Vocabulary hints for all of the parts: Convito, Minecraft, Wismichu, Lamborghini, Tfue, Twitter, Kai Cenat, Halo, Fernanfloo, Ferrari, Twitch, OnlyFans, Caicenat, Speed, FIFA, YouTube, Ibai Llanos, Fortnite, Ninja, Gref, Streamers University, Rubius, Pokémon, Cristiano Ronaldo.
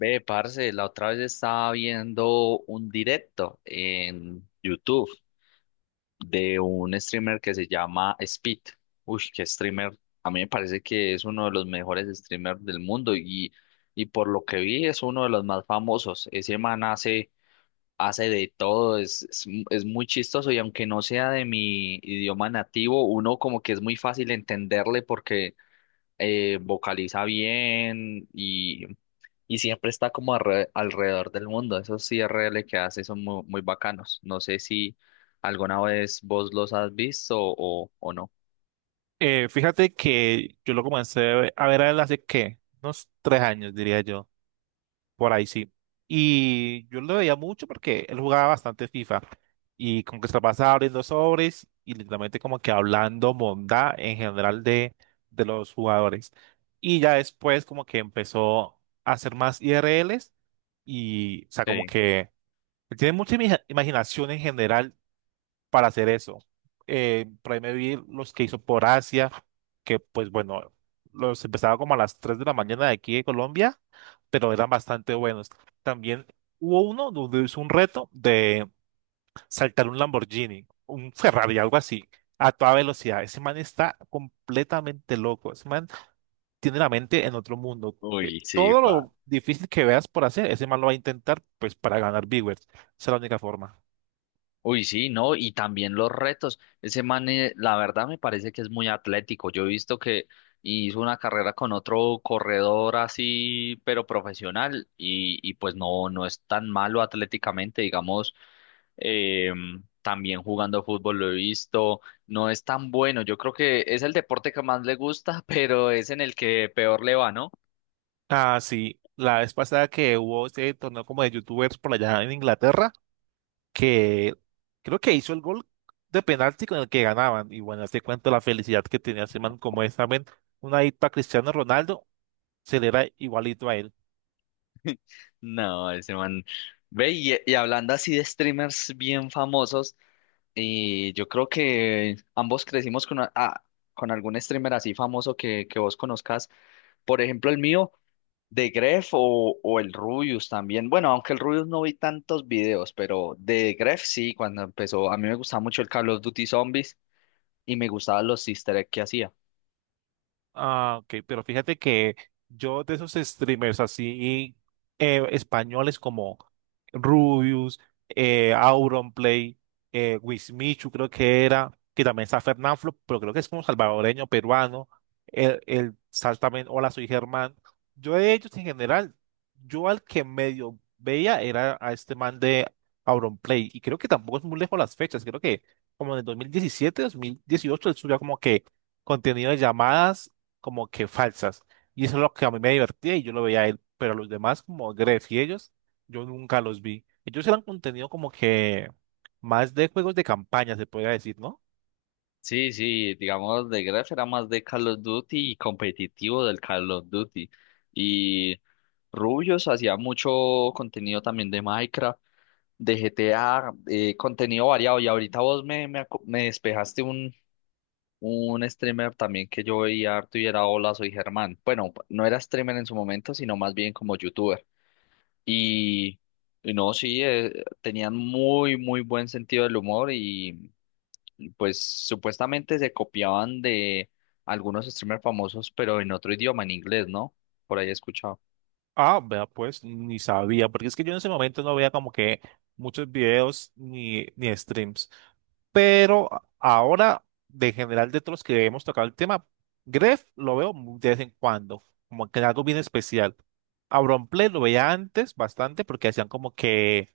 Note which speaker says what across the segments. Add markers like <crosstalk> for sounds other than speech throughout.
Speaker 1: Ve, parce, la otra vez estaba viendo un directo en YouTube de un streamer que se llama Speed. Uy, qué streamer. A mí me parece que es uno de los mejores streamers del mundo y por lo que vi es uno de los más famosos. Ese man hace de todo, es muy chistoso y aunque no sea de mi idioma nativo, uno como que es muy fácil entenderle porque vocaliza bien y siempre está como alrededor del mundo. Esos IRL que hace son muy, muy bacanos. No sé si alguna vez vos los has visto o no.
Speaker 2: Fíjate que yo lo comencé a ver a él hace que unos 3 años, diría yo, por ahí sí. Y yo lo veía mucho porque él jugaba bastante FIFA y como que se la pasaba abriendo sobres y literalmente como que hablando bondad en general de los jugadores. Y ya después como que empezó a hacer más IRLs y, o sea, como
Speaker 1: Sí.
Speaker 2: que tiene mucha imaginación en general para hacer eso. Por ahí me vi los que hizo por Asia, que pues bueno, los empezaba como a las 3 de la mañana de aquí de Colombia, pero eran bastante buenos. También hubo uno donde hizo un reto de saltar un Lamborghini, un Ferrari, algo así, a toda velocidad. Ese man está completamente loco. Ese man tiene la mente en otro mundo.
Speaker 1: Uy, sí,
Speaker 2: Todo
Speaker 1: va.
Speaker 2: lo difícil que veas por hacer, ese man lo va a intentar pues para ganar viewers. Esa es la única forma.
Speaker 1: Uy, sí, no, y también los retos. Ese man, la verdad me parece que es muy atlético. Yo he visto que hizo una carrera con otro corredor así, pero profesional, y pues no es tan malo atléticamente, digamos. También jugando fútbol lo he visto. No es tan bueno. Yo creo que es el deporte que más le gusta, <laughs> pero es en el que peor le va, ¿no?
Speaker 2: Ah, sí. La vez pasada que hubo este torneo como de youtubers por allá en Inglaterra, que creo que hizo el gol de penalti con el que ganaban. Y bueno, te cuento la felicidad que tenía ese man como esa man, una dipa Cristiano Ronaldo, se le era igualito a él.
Speaker 1: No, ese man. Ve, y hablando así de streamers bien famosos. Y yo creo que ambos crecimos con, con algún streamer así famoso que vos conozcas. Por ejemplo, el mío, de Gref o el Rubius también. Bueno, aunque el Rubius no vi tantos videos, pero de Gref sí, cuando empezó. A mí me gustaba mucho el Call of Duty Zombies y me gustaban los easter egg que hacía.
Speaker 2: Ah, ok, pero fíjate que yo de esos streamers así españoles como Rubius, Auronplay, Wismichu creo que era, que también está Fernanfloo, pero creo que es como salvadoreño, peruano, el Sal también, Hola, soy Germán. Yo de ellos en general, yo al que medio veía era a este man de Auronplay, y creo que tampoco es muy lejos las fechas, creo que como en el 2017, 2018, él subió como que contenido de llamadas como que falsas. Y eso es lo que a mí me divertía y yo lo veía a él, pero los demás como Gref y ellos, yo nunca los vi. Ellos eran contenido como que más de juegos de campaña, se podría decir, ¿no?
Speaker 1: Sí, sí, digamos, de Gref era más de Call of Duty y competitivo del Call of Duty. Y Rubius hacía mucho contenido también de Minecraft, de GTA, contenido variado. Y ahorita vos me despejaste un streamer también que yo veía harto y era Hola, soy Germán. Bueno, no era streamer en su momento, sino más bien como youtuber. Y y no, sí, tenían muy, muy buen sentido del humor y pues supuestamente se copiaban de algunos streamers famosos, pero en otro idioma, en inglés, ¿no? Por ahí he escuchado.
Speaker 2: Ah, vea, pues ni sabía, porque es que yo en ese momento no veía como que muchos videos ni streams. Pero ahora, de general, de todos los que hemos tocado el tema, Gref lo veo muy de vez en cuando, como que en algo bien especial. A Auronplay lo veía antes bastante porque hacían como que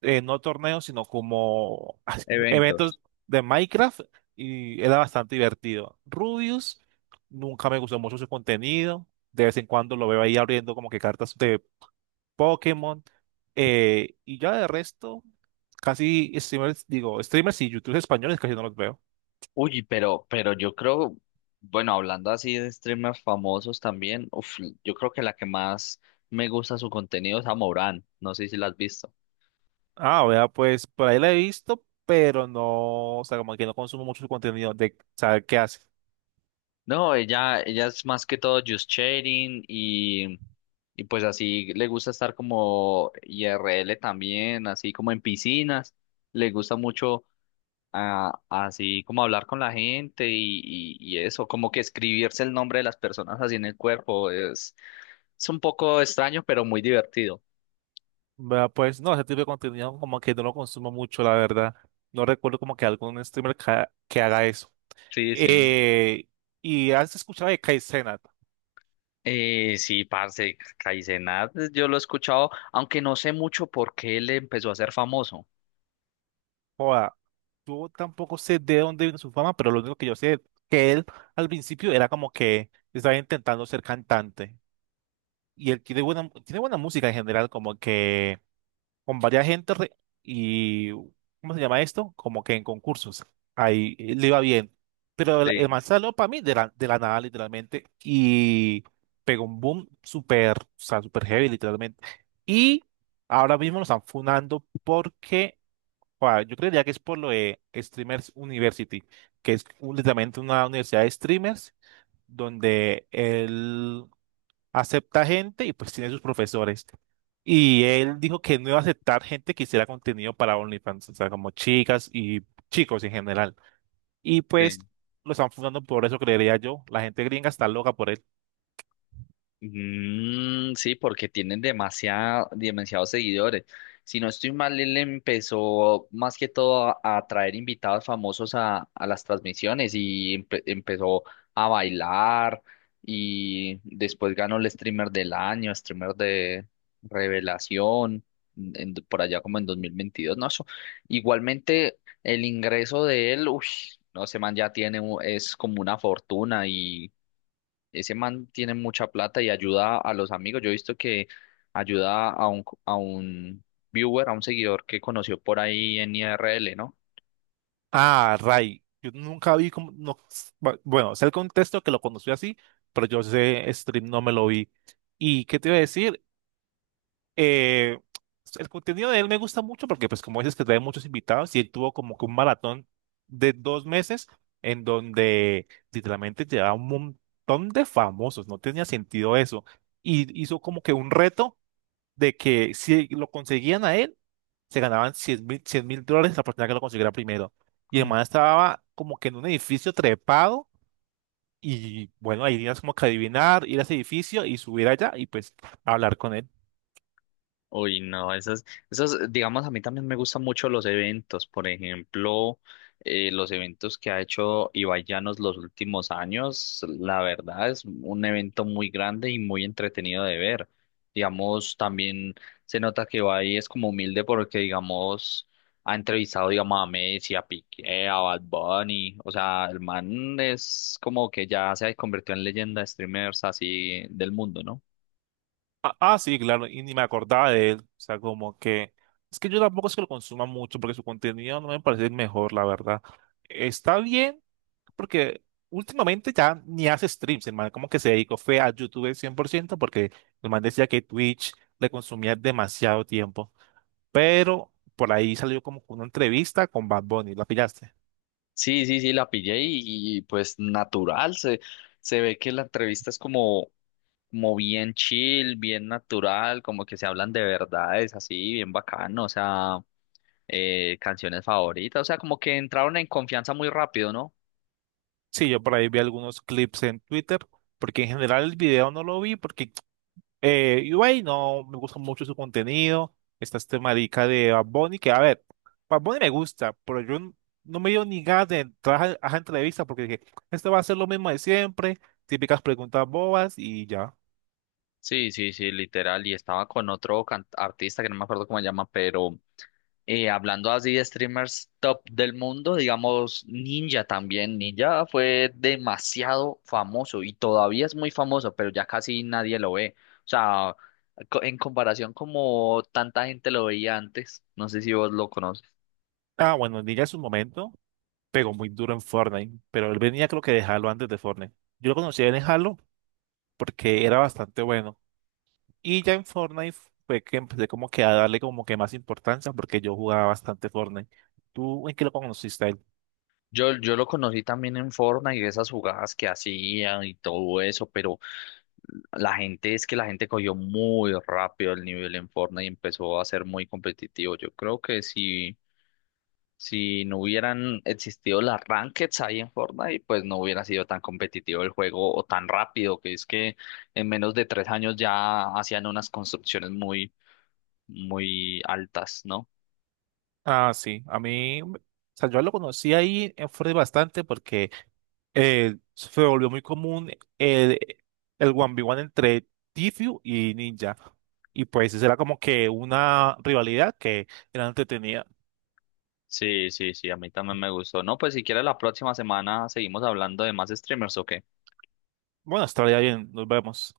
Speaker 2: no torneos, sino como <laughs>
Speaker 1: Eventos.
Speaker 2: eventos de Minecraft y era bastante divertido. Rubius, nunca me gustó mucho su contenido. De vez en cuando lo veo ahí abriendo como que cartas de Pokémon. Y ya de resto, casi streamers, digo, streamers y youtubers españoles casi no los veo.
Speaker 1: Uy, pero yo creo, bueno, hablando así de streamers famosos también, uf, yo creo que la que más me gusta su contenido es a, no sé si la has visto.
Speaker 2: Ah, vea, pues por ahí la he visto, pero no, o sea, como que no consumo mucho su contenido de saber qué hace.
Speaker 1: No, ella es más que todo just chatting y pues así le gusta estar como IRL también, así como en piscinas, le gusta mucho así como hablar con la gente y eso, como que escribirse el nombre de las personas así en el cuerpo es un poco extraño, pero muy divertido.
Speaker 2: Vea, pues no, ese tipo de contenido como que no lo consumo mucho, la verdad. No recuerdo como que algún streamer que, que haga eso.
Speaker 1: Sí, sí.
Speaker 2: Eh, y has escuchado de Kai Cenat.
Speaker 1: Sí, parce, Caicenat, yo lo he escuchado, aunque no sé mucho por qué él empezó a ser famoso.
Speaker 2: Joda, yo tampoco sé de dónde vino su fama, pero lo único que yo sé es que él al principio era como que estaba intentando ser cantante. Y él tiene buena música en general, como que con varias gente y, ¿cómo se llama esto? Como que en concursos. Ahí le iba bien. Pero el
Speaker 1: Sí,
Speaker 2: man salió para mí de la nada, literalmente, y pegó un boom súper, o sea, súper heavy, literalmente. Y ahora mismo lo están funando porque, o sea, yo creería que es por lo de Streamers University, que es literalmente una universidad de streamers donde él acepta gente y pues tiene sus profesores. Y él dijo que no iba a aceptar gente que hiciera contenido para OnlyFans, o sea, como chicas y chicos en general. Y pues
Speaker 1: sí.
Speaker 2: lo están fundando por eso, creería yo. La gente gringa está loca por él.
Speaker 1: Mm, sí, porque tienen demasiados seguidores. Si no estoy mal, él empezó más que todo a traer invitados famosos a las transmisiones y empezó a bailar y después ganó el streamer del año, streamer de revelación, por allá como en 2022, ¿no? Eso. Igualmente, el ingreso de él, uff, no, ese man ya tiene, es como una fortuna, ese man tiene mucha plata y ayuda a los amigos. Yo he visto que ayuda a a un viewer, a un seguidor que conoció por ahí en IRL, ¿no?
Speaker 2: Ah, Ray, yo nunca vi como, no, bueno, sé el contexto que lo conocí así, pero yo sé stream no me lo vi. ¿Y qué te iba a decir? eh, el contenido de él me gusta mucho porque, pues, como dices que trae muchos invitados y él tuvo como que un maratón de 2 meses en donde literalmente llevaba un montón de famosos, no tenía sentido eso. Y hizo como que un reto de que si lo conseguían a él, se ganaban 100.000, 100 mil dólares la persona que lo consiguiera primero. Y el man estaba como que en un edificio trepado y bueno, ahí tenías como que adivinar, ir a ese edificio y subir allá y pues hablar con él.
Speaker 1: Uy, no, esas, digamos, a mí también me gustan mucho los eventos, por ejemplo, los eventos que ha hecho Ibai Llanos los últimos años, la verdad es un evento muy grande y muy entretenido de ver. Digamos, también se nota que Ibai es como humilde porque, digamos, ha entrevistado, digamos, a Messi, a Piqué, a Bad Bunny, o sea, el man es como que ya se ha convertido en leyenda de streamers así del mundo, ¿no?
Speaker 2: Ah, ah, sí, claro, y ni me acordaba de él. O sea, como que. Es que yo tampoco es que lo consuma mucho porque su contenido no me parece el mejor, la verdad. Está bien, porque últimamente ya ni hace streams, el man como que se dedicó fue a YouTube 100% porque el man decía que Twitch le consumía demasiado tiempo. Pero por ahí salió como una entrevista con Bad Bunny, ¿la pillaste?
Speaker 1: Sí, sí, sí, la pillé pues natural, se ve que la entrevista es como, como bien chill, bien natural, como que se hablan de verdades, así, bien bacano, o sea, canciones favoritas, o sea, como que entraron en confianza muy rápido, ¿no?
Speaker 2: Sí, yo por ahí vi algunos clips en Twitter, porque en general el video no lo vi porque Ui no me gusta mucho su contenido. Está este marica de Bad Bunny, que a ver, Bad Bunny me gusta, pero no me dio ni ganas de entrar a esa entrevista porque dije, esto va a ser lo mismo de siempre, típicas preguntas bobas y ya.
Speaker 1: Sí, sí, sí, literal, y estaba con otro artista que no me acuerdo cómo se llama, pero hablando así de streamers top del mundo, digamos Ninja también. Ninja fue demasiado famoso y todavía es muy famoso, pero ya casi nadie lo ve. O sea, en comparación como tanta gente lo veía antes, no sé si vos lo conoces.
Speaker 2: Ah, bueno, Ninja en su momento pegó muy duro en Fortnite, pero él venía creo que de Halo antes de Fortnite. Yo lo conocí en Halo porque era bastante bueno. Y ya en Fortnite fue que empecé como que a darle como que más importancia porque yo jugaba bastante Fortnite. ¿Tú en qué lo conociste?
Speaker 1: Yo lo conocí también en Fortnite y esas jugadas que hacían y todo eso, pero la gente es que la gente cogió muy rápido el nivel en Fortnite y empezó a ser muy competitivo. Yo creo que sí. Si no hubieran existido las rankeds ahí en Fortnite, pues no hubiera sido tan competitivo el juego o tan rápido, que es que en menos de 3 años ya hacían unas construcciones muy, muy altas, ¿no?
Speaker 2: Ah, sí, a mí, o sea, yo lo conocí ahí en Fortnite bastante porque se volvió muy común el, el 1v1 entre Tfue y Ninja. Y pues eso era como que una rivalidad que era entretenida.
Speaker 1: Sí, sí, sí, a mí también me gustó. No, pues si quieres la próxima semana seguimos hablando de más streamers, ¿ok?
Speaker 2: Bueno, hasta ahora ya bien, nos vemos.